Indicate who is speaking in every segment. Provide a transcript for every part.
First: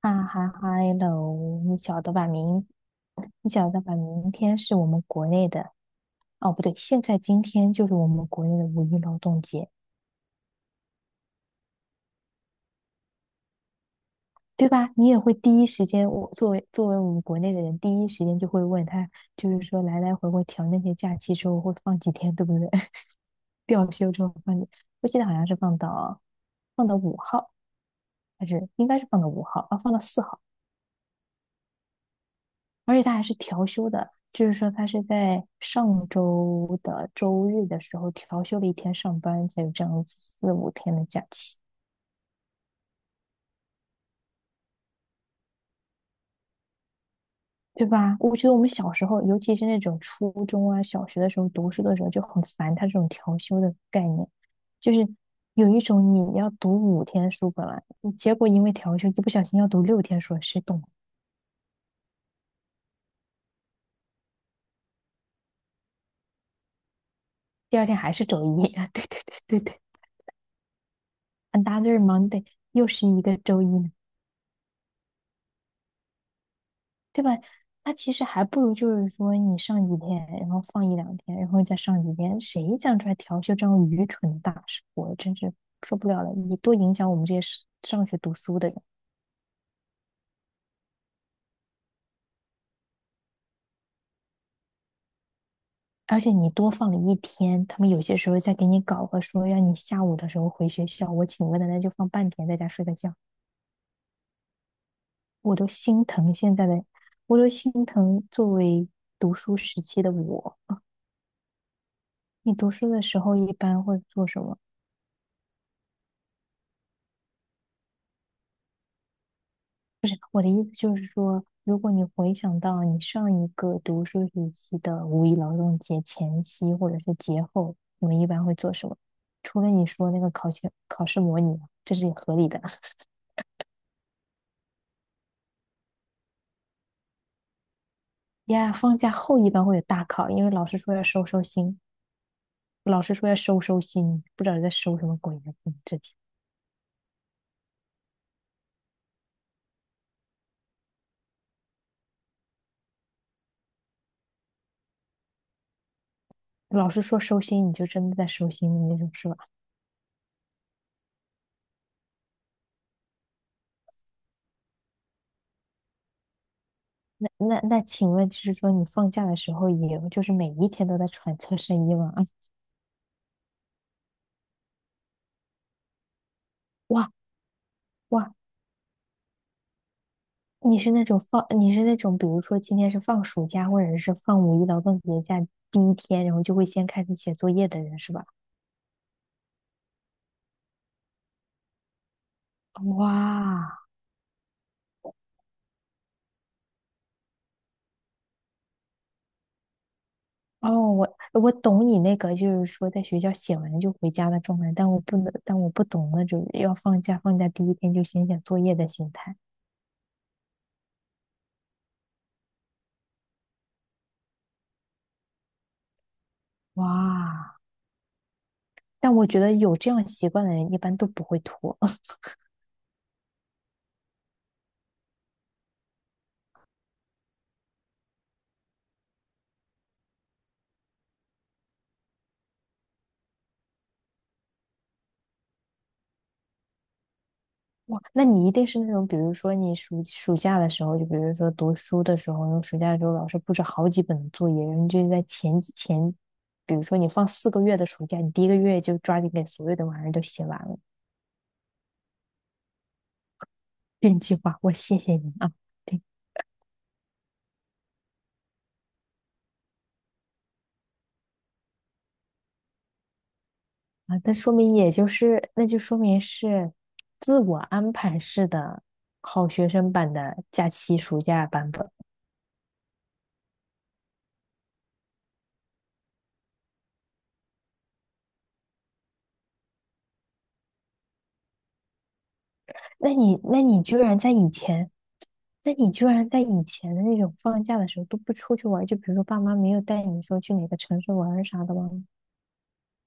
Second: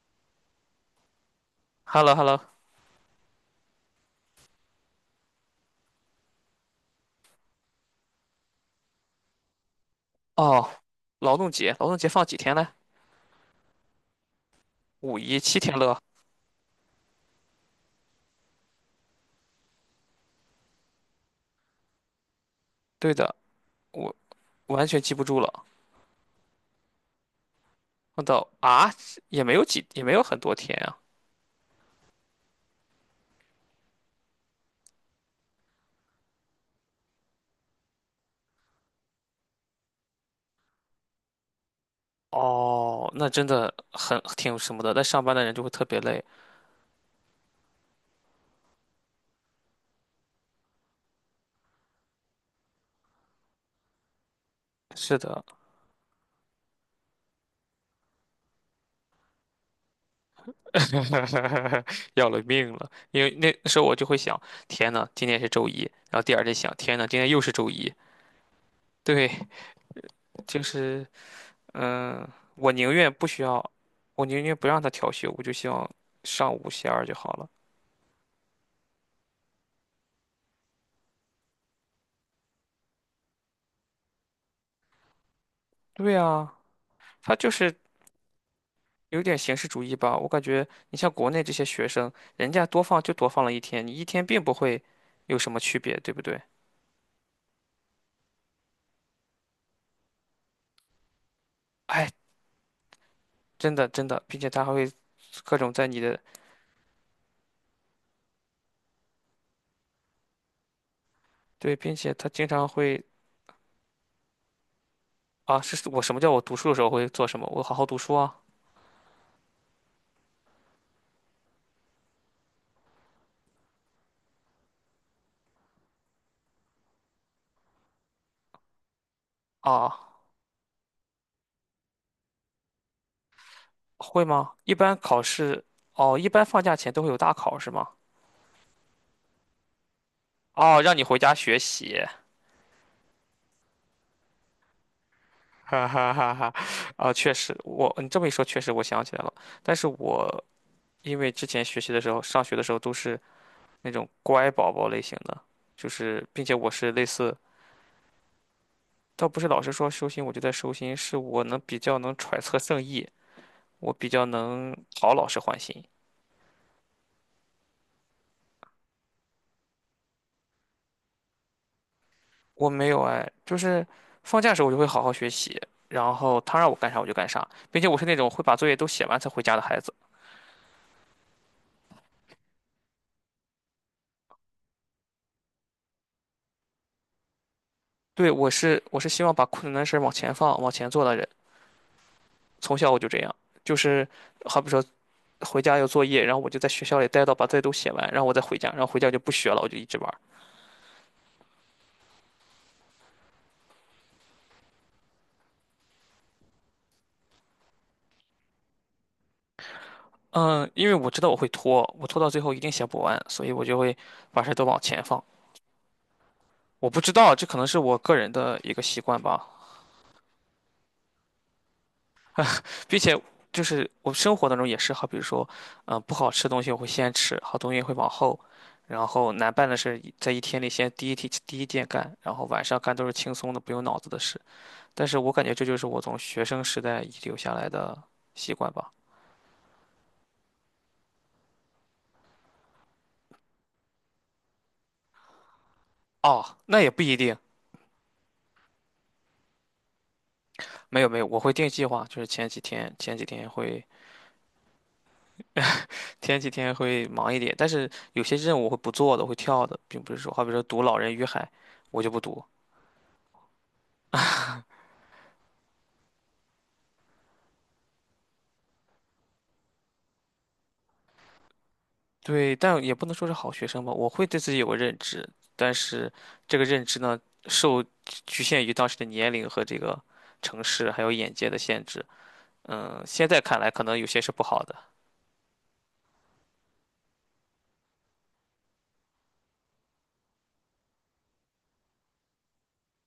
Speaker 1: 啊哈哈 h e 你
Speaker 2: h e
Speaker 1: 晓
Speaker 2: l l
Speaker 1: 得
Speaker 2: o h e l
Speaker 1: 吧？
Speaker 2: l o
Speaker 1: 你晓得吧？明天是我们国内的，哦，不对，现在今天就是我们国内的五一劳动节，
Speaker 2: 哦，劳动节，劳动节放几天呢？
Speaker 1: 对吧？你
Speaker 2: 五
Speaker 1: 也会
Speaker 2: 一七
Speaker 1: 第一
Speaker 2: 天
Speaker 1: 时
Speaker 2: 乐。
Speaker 1: 间，我作为我们国内的人，第一时间就会问他，就是说来来回回调那些假期之后会放几天，对不对？
Speaker 2: 对的，
Speaker 1: 调休
Speaker 2: 我
Speaker 1: 之后
Speaker 2: 完全
Speaker 1: 我
Speaker 2: 记
Speaker 1: 记
Speaker 2: 不
Speaker 1: 得好
Speaker 2: 住
Speaker 1: 像是
Speaker 2: 了。
Speaker 1: 放到五号，
Speaker 2: 我
Speaker 1: 还
Speaker 2: 到
Speaker 1: 是应
Speaker 2: 啊，
Speaker 1: 该是放到五
Speaker 2: 也没有
Speaker 1: 号啊，
Speaker 2: 几，
Speaker 1: 放到
Speaker 2: 也没
Speaker 1: 四
Speaker 2: 有很
Speaker 1: 号。
Speaker 2: 多天啊。
Speaker 1: 而且他还是调休的，就是说他是在上周的周日的时候调休了一天上班，才有这样子四五天的假期，
Speaker 2: 哦，那真的很挺什么的，但上班的人就会特别累。
Speaker 1: 对吧？我觉得我们小时候，尤其是那种初中啊、小学的时候读书的时候就很烦他这种调休的概念，就是
Speaker 2: 是的，
Speaker 1: 有一种你要读五天书本来，结果因为调休一不小心要读六天书，谁懂？
Speaker 2: 要了命了。因为那时候我就会想，天呐，今天是周一，然后第二天想，天呐，今天又是周
Speaker 1: 第二
Speaker 2: 一。
Speaker 1: 天还是周一，对对对
Speaker 2: 对，
Speaker 1: 对对
Speaker 2: 就是
Speaker 1: a n other
Speaker 2: 嗯，
Speaker 1: Monday
Speaker 2: 我
Speaker 1: 又
Speaker 2: 宁
Speaker 1: 是
Speaker 2: 愿
Speaker 1: 一
Speaker 2: 不
Speaker 1: 个
Speaker 2: 需
Speaker 1: 周一
Speaker 2: 要，
Speaker 1: 呢。
Speaker 2: 我宁愿不让他调休，我就希望上五休二就
Speaker 1: 对吧？
Speaker 2: 好了。
Speaker 1: 他其实还不如就是说你上几天，然后放一两天，然后再上几天，谁想出来调休这样愚蠢的大事？我真是受不
Speaker 2: 对
Speaker 1: 了了！
Speaker 2: 啊，
Speaker 1: 你多影响我们
Speaker 2: 他
Speaker 1: 这些
Speaker 2: 就
Speaker 1: 是
Speaker 2: 是
Speaker 1: 上学读书的人，
Speaker 2: 有点形式主义吧。我感觉你像国内这些学生，人家多放就多放了一天，你一天并不会有什么区别，对
Speaker 1: 而
Speaker 2: 不
Speaker 1: 且
Speaker 2: 对？
Speaker 1: 你多放了一天，他们有些时候再给你搞个说让你下午的时候回学校，我请个奶奶就放
Speaker 2: 哎，
Speaker 1: 半天，在家睡个觉，
Speaker 2: 真的真的，并且他还会
Speaker 1: 我
Speaker 2: 各
Speaker 1: 都
Speaker 2: 种在你
Speaker 1: 心
Speaker 2: 的，
Speaker 1: 疼现在的，我都心疼作为读书时期的我。
Speaker 2: 对，并且他经
Speaker 1: 你
Speaker 2: 常
Speaker 1: 读书的
Speaker 2: 会
Speaker 1: 时候一般会做什么？
Speaker 2: 啊，是我什么叫我读书的时候会做什么？我好好读书啊
Speaker 1: 不是，我的意思就是说，如果你回想到你上一个读书时期的五一劳动节前夕或者是节后，你们一般会做什么？除了你
Speaker 2: 啊，
Speaker 1: 说那个考前考试模拟，这是合理的。
Speaker 2: 会吗？一般考试哦，一般放假前都会有大考是吗？
Speaker 1: 呀，放假后一般会有大考，因为老师
Speaker 2: 哦，
Speaker 1: 说
Speaker 2: 让你
Speaker 1: 要
Speaker 2: 回
Speaker 1: 收
Speaker 2: 家
Speaker 1: 收
Speaker 2: 学
Speaker 1: 心，
Speaker 2: 习，
Speaker 1: 老师说要收收心，不知道你在收什么鬼呢？你
Speaker 2: 哈
Speaker 1: 这
Speaker 2: 哈哈哈。啊，确实，我你这么一说，确实我想起来了。但是我因为之前学习的时候，上学的时候都是那种乖宝宝类型的，就是并且我
Speaker 1: 老
Speaker 2: 是
Speaker 1: 师
Speaker 2: 类
Speaker 1: 说
Speaker 2: 似，
Speaker 1: 收心，你就真的在收心的那种，是
Speaker 2: 倒
Speaker 1: 吧？
Speaker 2: 不是老师说收心我就在收心，是我能比较能揣测圣意，我比较能讨老师欢心。
Speaker 1: 那，请问就是说，你放假的时候也就是每一天都在揣测深夜吗？啊，
Speaker 2: 我没有哎，就是放假的时候我就会好好学习，然后他让我干啥我
Speaker 1: 哇
Speaker 2: 就干啥，并且我是那种
Speaker 1: 哇。
Speaker 2: 会把作业都写完才回家的孩子。
Speaker 1: 你是那种放，你是那种，比如说今天是放暑假，或者是放五一劳动节假第一天，然后就会先开始写作业的人是吧？
Speaker 2: 对，我是我是希望把困难的事儿往前放、往前做的人，从小我就这样，就
Speaker 1: 哇，
Speaker 2: 是好比说回家有作业，然后我就在学校里待到把作业都写完，然后我再回家，然后回家就不学了，我就一直玩儿。
Speaker 1: 哦，我懂你那个，就是说在学校写完就回家的状态，但我不能，但我不懂那种要放假，放假第一天就先写作业的心态。
Speaker 2: 嗯，因为我知道我会拖，我拖到最后一定写不完，所以我就会把事儿都往前放。我不知道，这可
Speaker 1: 哇，
Speaker 2: 能是我个人的一个习
Speaker 1: 但
Speaker 2: 惯
Speaker 1: 我觉
Speaker 2: 吧，
Speaker 1: 得有这样习惯的人一般都不会拖。
Speaker 2: 并且就是我生活当中也是，好比如说，不好吃的东西我会先吃，好东西会往后，然后难办的事在一天里先第一天第一件干，然后晚上干都是轻松的不用脑子的事。但是我感觉这就是我从学生时代遗留下来的
Speaker 1: 哇，那你一
Speaker 2: 习
Speaker 1: 定
Speaker 2: 惯
Speaker 1: 是
Speaker 2: 吧。
Speaker 1: 那种，比如说你暑假的时候，就比如说读书的时候，你暑假的时候老师布置好几本作业，然后你就在前几前，
Speaker 2: 哦，
Speaker 1: 比
Speaker 2: 那
Speaker 1: 如
Speaker 2: 也
Speaker 1: 说
Speaker 2: 不
Speaker 1: 你
Speaker 2: 一
Speaker 1: 放
Speaker 2: 定，
Speaker 1: 四个月的暑假，你第一个月就抓紧给所有的玩意儿都写完了，
Speaker 2: 没有没有，我会定计划，就是前几天前几天会
Speaker 1: 定计划，我谢谢你啊，对
Speaker 2: 前几天会忙一点，但是有些任务我会不做的，我会跳的，并不是说，好比说读《老人与海》，我就不读。
Speaker 1: 啊，那说明也就是，那就说明是自我安排式的好学生版的假期暑假版本。
Speaker 2: 对，但也不能说是好学生吧，我会对自己有个认知，但是这个认知呢，受局限于当时的年龄和这个城市还有眼界的限制。嗯，
Speaker 1: 那
Speaker 2: 现
Speaker 1: 你
Speaker 2: 在看
Speaker 1: 那
Speaker 2: 来
Speaker 1: 你
Speaker 2: 可能
Speaker 1: 居
Speaker 2: 有
Speaker 1: 然
Speaker 2: 些
Speaker 1: 在
Speaker 2: 是不
Speaker 1: 以
Speaker 2: 好的。
Speaker 1: 前。那你居然在以前的那种放假的时候都不出去玩就比如说爸妈没有带你说去哪个城市玩儿啥的吗？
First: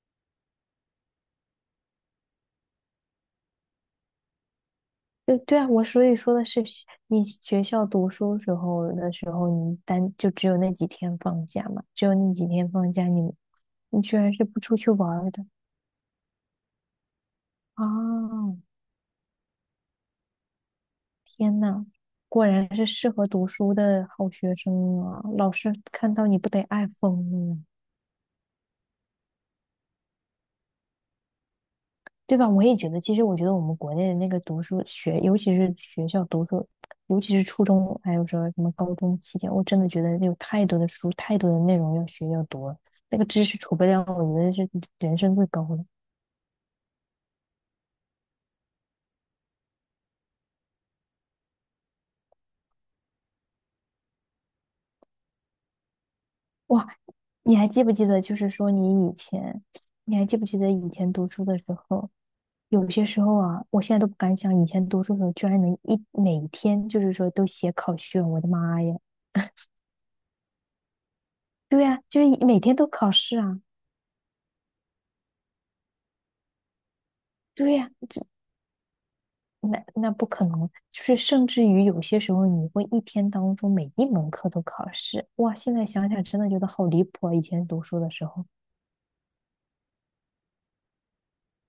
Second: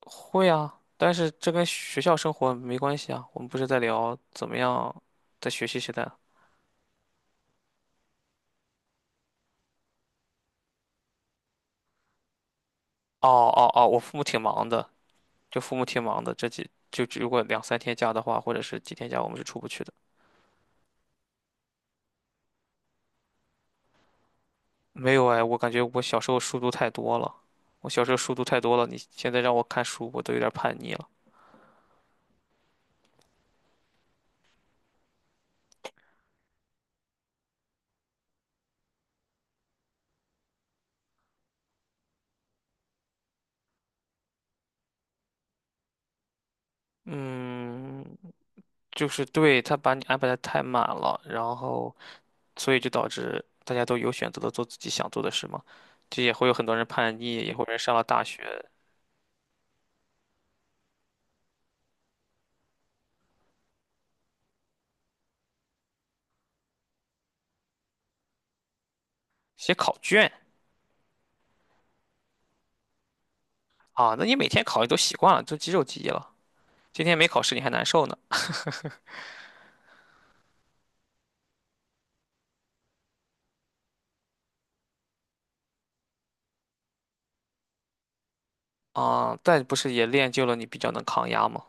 Speaker 2: 会啊，但是这跟学校生活没关系啊，我们不是在聊怎么样
Speaker 1: 对
Speaker 2: 在
Speaker 1: 对
Speaker 2: 学
Speaker 1: 啊，
Speaker 2: 习
Speaker 1: 我
Speaker 2: 时
Speaker 1: 所
Speaker 2: 代。
Speaker 1: 以说的是你学校读书时候的时候，你单就只有那几天放假嘛，只有那几天放假
Speaker 2: 哦
Speaker 1: 你，
Speaker 2: 哦哦，我
Speaker 1: 你
Speaker 2: 父
Speaker 1: 居
Speaker 2: 母
Speaker 1: 然
Speaker 2: 挺
Speaker 1: 是不
Speaker 2: 忙
Speaker 1: 出
Speaker 2: 的，
Speaker 1: 去玩儿的
Speaker 2: 就父母挺忙的，这几就如果两三天假的话，或
Speaker 1: 啊！
Speaker 2: 者是几天假，我们是出不去的。
Speaker 1: 天呐，果然是适合读书的好学生
Speaker 2: 没
Speaker 1: 啊！
Speaker 2: 有哎，
Speaker 1: 老
Speaker 2: 我感
Speaker 1: 师
Speaker 2: 觉我
Speaker 1: 看
Speaker 2: 小
Speaker 1: 到
Speaker 2: 时候
Speaker 1: 你不
Speaker 2: 书
Speaker 1: 得
Speaker 2: 读
Speaker 1: 爱
Speaker 2: 太多
Speaker 1: 疯
Speaker 2: 了，
Speaker 1: 了呀
Speaker 2: 我小时候书读太多了，你现在让我看书，我都有点叛逆了。
Speaker 1: 对吧？我也觉得，其实我觉得我们国内的那个读书学，尤其是学校读书，尤其是初中，还有说什么高中期间，我真的觉得有太多的书，太多的内容要学要读了，那个知识储备量，我觉得是人生最高的。
Speaker 2: 嗯，就是对他把你安排的太满了，然后所以就导致大家都有选择的做自己想做的事嘛，这也会有很多人
Speaker 1: 哇，
Speaker 2: 叛逆，也
Speaker 1: 你
Speaker 2: 会有
Speaker 1: 还
Speaker 2: 人
Speaker 1: 记不
Speaker 2: 上了
Speaker 1: 记得，
Speaker 2: 大
Speaker 1: 就是
Speaker 2: 学
Speaker 1: 说你以前，你还记不记得以前读书的时候，有些时候啊，我现在都不敢想，以前读书的时候居然能一每天就是说都写考卷，我的妈呀！
Speaker 2: 写考卷
Speaker 1: 对呀，就是每天都考试啊。
Speaker 2: 啊，那你每天考你都习惯了，都肌肉记忆了，今天没考试你还
Speaker 1: 对
Speaker 2: 难
Speaker 1: 呀、
Speaker 2: 受呢。
Speaker 1: 那不可能，就是甚至于有些时候你会一天当中每一门课都考试，哇！现在想想真的觉得好离谱啊，以前读书的时候，
Speaker 2: 啊，但不是也练就了你比较能抗压吗？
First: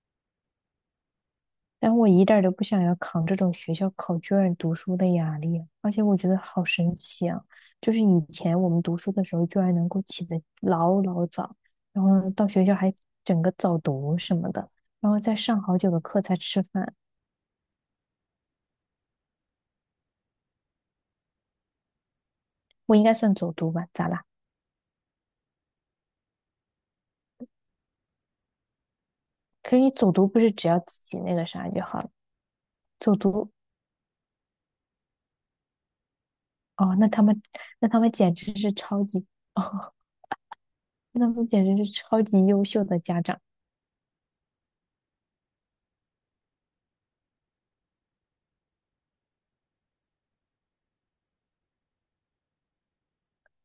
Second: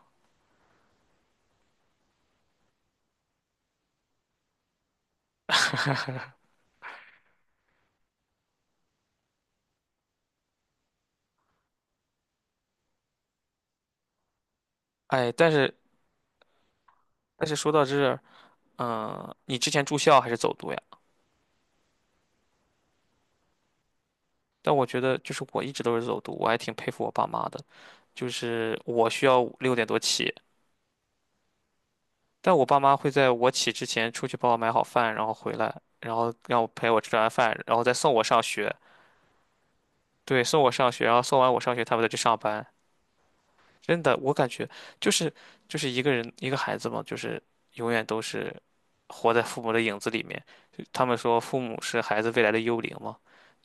Speaker 1: 但我一点儿都不想要扛这种学校考卷读书的压力啊，而且我觉得好神奇啊，就是以前我们读书的时候居然能够起得老老早，然后呢到学校还整个早读什么的，然后
Speaker 2: 哎，
Speaker 1: 再
Speaker 2: 但
Speaker 1: 上
Speaker 2: 是
Speaker 1: 好久的课才吃饭，
Speaker 2: 但是说到这儿你之前住校还是走读呀？
Speaker 1: 我应该算走读吧？咋啦？
Speaker 2: 但我觉得就是我一直都是走读，我还挺佩服我爸妈的。就是我需要
Speaker 1: 可
Speaker 2: 六
Speaker 1: 是
Speaker 2: 点
Speaker 1: 你
Speaker 2: 多
Speaker 1: 走读
Speaker 2: 起，
Speaker 1: 不是只要自己那个啥就好了？
Speaker 2: 但我爸妈会
Speaker 1: 走
Speaker 2: 在我
Speaker 1: 读
Speaker 2: 起之前出去帮我买好饭，然后回来，然后让我陪
Speaker 1: 哦，
Speaker 2: 我
Speaker 1: 那
Speaker 2: 吃
Speaker 1: 他
Speaker 2: 完
Speaker 1: 们，
Speaker 2: 饭，然后
Speaker 1: 那
Speaker 2: 再
Speaker 1: 他们
Speaker 2: 送我
Speaker 1: 简
Speaker 2: 上
Speaker 1: 直是
Speaker 2: 学。
Speaker 1: 超级 哦，
Speaker 2: 对，送我上学，然
Speaker 1: 那
Speaker 2: 后
Speaker 1: 他
Speaker 2: 送
Speaker 1: 们
Speaker 2: 完我
Speaker 1: 简
Speaker 2: 上
Speaker 1: 直
Speaker 2: 学，
Speaker 1: 是
Speaker 2: 他们再去
Speaker 1: 超
Speaker 2: 上
Speaker 1: 级优
Speaker 2: 班。
Speaker 1: 秀的家长。
Speaker 2: 真的，我感觉就是就是一个人一个孩子嘛，就是永远都是活在父母的影子里面。就他们说父母是孩子未来的幽灵嘛，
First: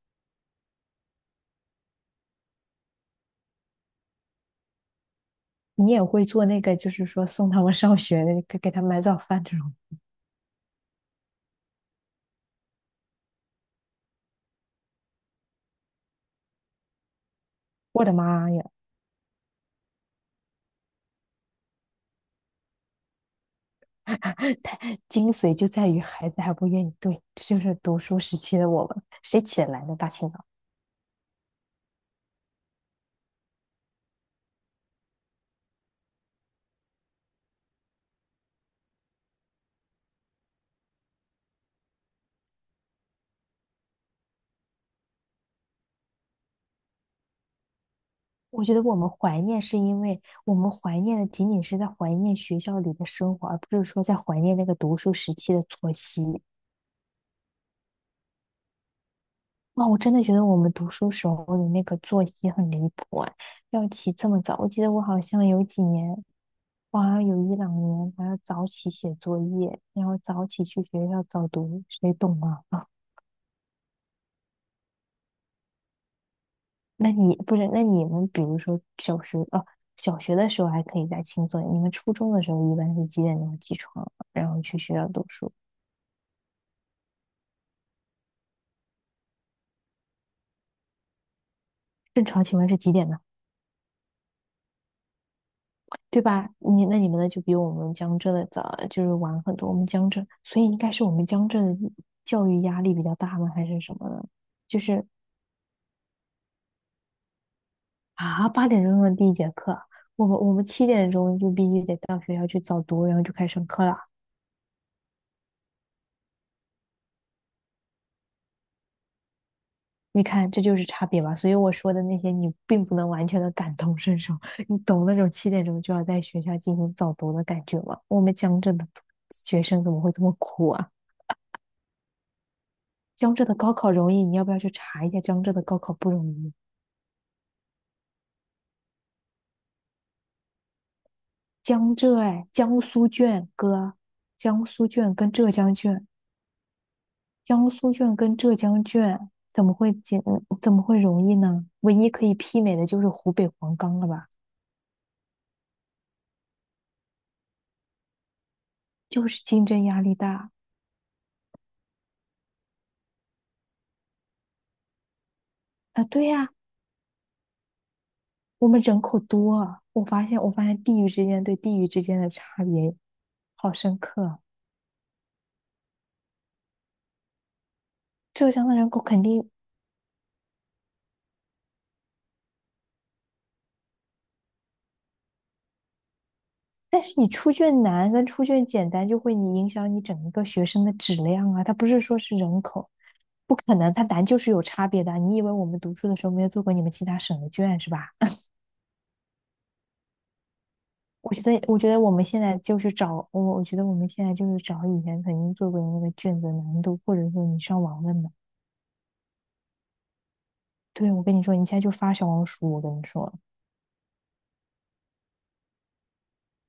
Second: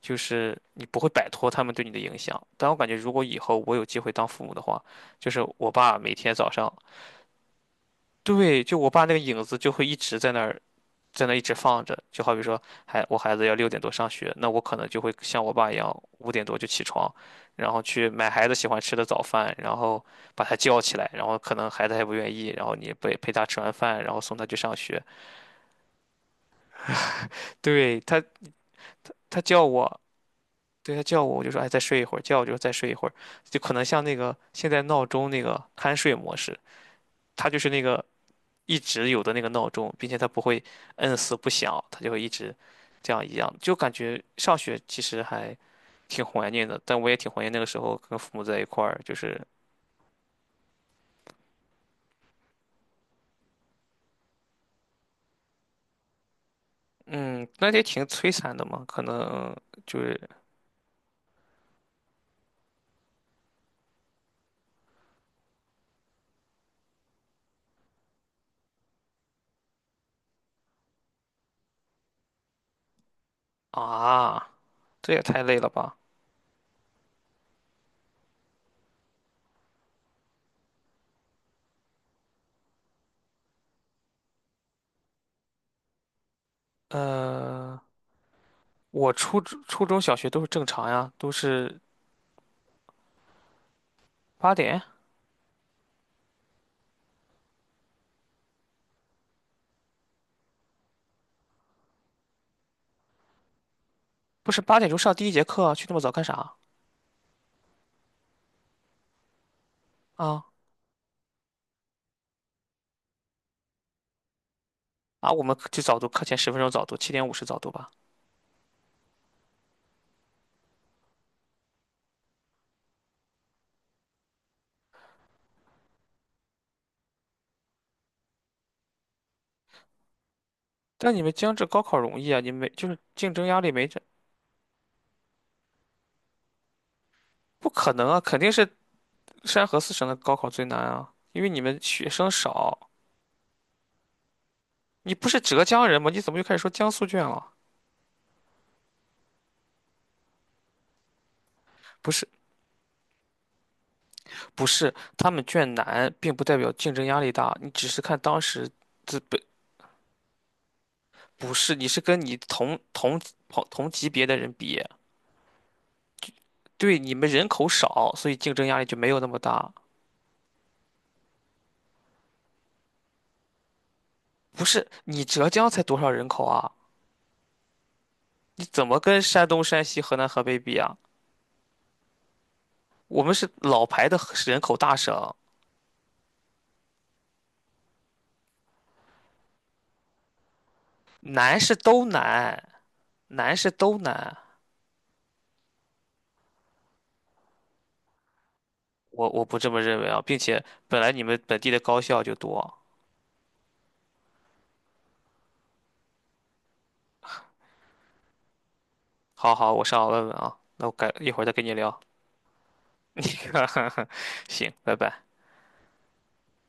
Speaker 2: 就是你不会摆脱他们对你的影响。但我感觉如果以后我有机会当父母的话，就是我
Speaker 1: 你
Speaker 2: 爸
Speaker 1: 也
Speaker 2: 每
Speaker 1: 会
Speaker 2: 天
Speaker 1: 做
Speaker 2: 早
Speaker 1: 那
Speaker 2: 上，
Speaker 1: 个，就是说送他们上学的，给
Speaker 2: 对，
Speaker 1: 给
Speaker 2: 就
Speaker 1: 他
Speaker 2: 我爸
Speaker 1: 买
Speaker 2: 那个
Speaker 1: 早
Speaker 2: 影
Speaker 1: 饭
Speaker 2: 子
Speaker 1: 这
Speaker 2: 就
Speaker 1: 种。
Speaker 2: 会一直在那儿。在那一直放着，就好比说，孩我孩子要六点多上学，那我可能就会像我爸一样，5点多就起床，然后
Speaker 1: 我
Speaker 2: 去
Speaker 1: 的
Speaker 2: 买孩
Speaker 1: 妈
Speaker 2: 子
Speaker 1: 呀，
Speaker 2: 喜欢吃的早饭，然后把他叫起来，然后可能孩子还不愿意，然后你陪陪他吃完饭，然后送他去 上
Speaker 1: 太
Speaker 2: 学。
Speaker 1: 精髓就在于孩子还不愿意对，这就是读
Speaker 2: 对，
Speaker 1: 书
Speaker 2: 他，
Speaker 1: 时期的我们，
Speaker 2: 他
Speaker 1: 谁起
Speaker 2: 叫
Speaker 1: 得来呢？
Speaker 2: 我，
Speaker 1: 大清早，
Speaker 2: 对他叫我，我就说哎再睡一会儿，叫我就说再睡一会儿，就可能像那个现在闹钟那个酣睡模式，他就是那个一直有的那个闹钟，并且它不会摁死不响，它就会一直这样一样，就感觉上学其实还挺怀念的，但我也挺怀念那个时候跟父母在
Speaker 1: 我
Speaker 2: 一
Speaker 1: 觉得
Speaker 2: 块
Speaker 1: 我
Speaker 2: 儿，
Speaker 1: 们
Speaker 2: 就是
Speaker 1: 怀念是因为我们怀念的仅仅是在怀念学校里的生活，而不是说在怀念那个读书时期的作息。
Speaker 2: 嗯，那也挺摧残的嘛，可能
Speaker 1: 哇，我
Speaker 2: 就
Speaker 1: 真的
Speaker 2: 是
Speaker 1: 觉得我们读书时候的那个作息很离谱哎，要起这么早。我记得我好像有几年，我好像有一两年还要早起写作业，然后早起去学校早读，谁懂啊？啊，
Speaker 2: 啊，这也太累了吧？
Speaker 1: 那你不是？那你们比如说小学啊，小学的时候还可以再轻松一点你们初中的时候一般是几点钟起床，然后去学校读书？
Speaker 2: 呃，我初中小学都是正常呀，都是
Speaker 1: 正常情况是几点呢？
Speaker 2: 八点，
Speaker 1: 对吧？你那你们呢？就比我们江浙的早，就是晚很多。我们江浙，所以应该是我们江浙的教育压力比较大吗？还是什么呢？
Speaker 2: 不是八
Speaker 1: 就
Speaker 2: 点钟
Speaker 1: 是
Speaker 2: 上第一节课啊去那么早干啥
Speaker 1: 啊，八点钟的第一节课，我们
Speaker 2: 啊？
Speaker 1: 我们七点钟就必须得到学校去早读，然后就开始上课了。
Speaker 2: 啊，我们去早读，课前10分钟早读，7:50早读吧。
Speaker 1: 你看，这就是差别吧。所以我说的那些，你并不能完全的感同身受。你懂那种七点钟就要在学校进行早读的感觉吗？我们江浙的学生怎么会这么苦啊？
Speaker 2: 但你们江浙高考容易啊，你没就是竞
Speaker 1: 江浙
Speaker 2: 争
Speaker 1: 的
Speaker 2: 压力
Speaker 1: 高
Speaker 2: 没
Speaker 1: 考
Speaker 2: 这，
Speaker 1: 容易，你要不要去查一下江浙的高考不容易？
Speaker 2: 不可能啊，肯定是山河四省的高考最难啊，因为你们
Speaker 1: 江
Speaker 2: 学
Speaker 1: 浙
Speaker 2: 生
Speaker 1: 哎，江
Speaker 2: 少。
Speaker 1: 苏卷哥，江苏
Speaker 2: 你
Speaker 1: 卷
Speaker 2: 不
Speaker 1: 跟
Speaker 2: 是
Speaker 1: 浙
Speaker 2: 浙
Speaker 1: 江
Speaker 2: 江人
Speaker 1: 卷，
Speaker 2: 吗？你怎么又开始说江苏卷了？
Speaker 1: 江苏卷跟浙江卷怎么会简怎么会容易呢？唯一
Speaker 2: 不
Speaker 1: 可
Speaker 2: 是，
Speaker 1: 以媲美的就是湖北黄冈了吧？
Speaker 2: 不是，他们卷难，并不代表竞争压力大，你只是看当时资
Speaker 1: 就
Speaker 2: 本，
Speaker 1: 是竞争压力大
Speaker 2: 不是，你是跟你同级别的人比，
Speaker 1: 啊，对呀、
Speaker 2: 对，你们人口少，所以竞争
Speaker 1: 我
Speaker 2: 压
Speaker 1: 们
Speaker 2: 力就
Speaker 1: 人
Speaker 2: 没有
Speaker 1: 口
Speaker 2: 那么
Speaker 1: 多
Speaker 2: 大。
Speaker 1: 啊我发现我发现地域之间对地域之间的差别好深刻啊
Speaker 2: 不是，你浙江才多少人口啊？
Speaker 1: 浙
Speaker 2: 你
Speaker 1: 江的
Speaker 2: 怎
Speaker 1: 人
Speaker 2: 么
Speaker 1: 口
Speaker 2: 跟
Speaker 1: 肯
Speaker 2: 山
Speaker 1: 定
Speaker 2: 东、山西、河南、河北比啊？我们是老牌的人口大省，
Speaker 1: 但是你出卷难跟出卷简单就会你影响你整个学生的质量
Speaker 2: 难
Speaker 1: 啊，它
Speaker 2: 是
Speaker 1: 不是
Speaker 2: 都
Speaker 1: 说是人
Speaker 2: 难，
Speaker 1: 口，
Speaker 2: 难
Speaker 1: 不
Speaker 2: 是
Speaker 1: 可能，
Speaker 2: 都
Speaker 1: 它难
Speaker 2: 难。
Speaker 1: 就是有差别的啊。你以为我们读书的时候没有做过你们其他省的卷是吧？
Speaker 2: 我不这么认为啊，并且本来你
Speaker 1: 我
Speaker 2: 们
Speaker 1: 觉得，
Speaker 2: 本地
Speaker 1: 我
Speaker 2: 的
Speaker 1: 觉
Speaker 2: 高
Speaker 1: 得我
Speaker 2: 校
Speaker 1: 们
Speaker 2: 就
Speaker 1: 现在就
Speaker 2: 多。
Speaker 1: 是找我，我觉得我们现在就是找以前曾经做过的那个卷子难度，或者说你上网问的。
Speaker 2: 好好，我上网问问啊，那我改
Speaker 1: 对，我
Speaker 2: 一
Speaker 1: 跟
Speaker 2: 会
Speaker 1: 你
Speaker 2: 儿再
Speaker 1: 说，
Speaker 2: 跟
Speaker 1: 你
Speaker 2: 你
Speaker 1: 现在就
Speaker 2: 聊。
Speaker 1: 发小红书，我跟你
Speaker 2: 你
Speaker 1: 说。
Speaker 2: 看，行，拜拜。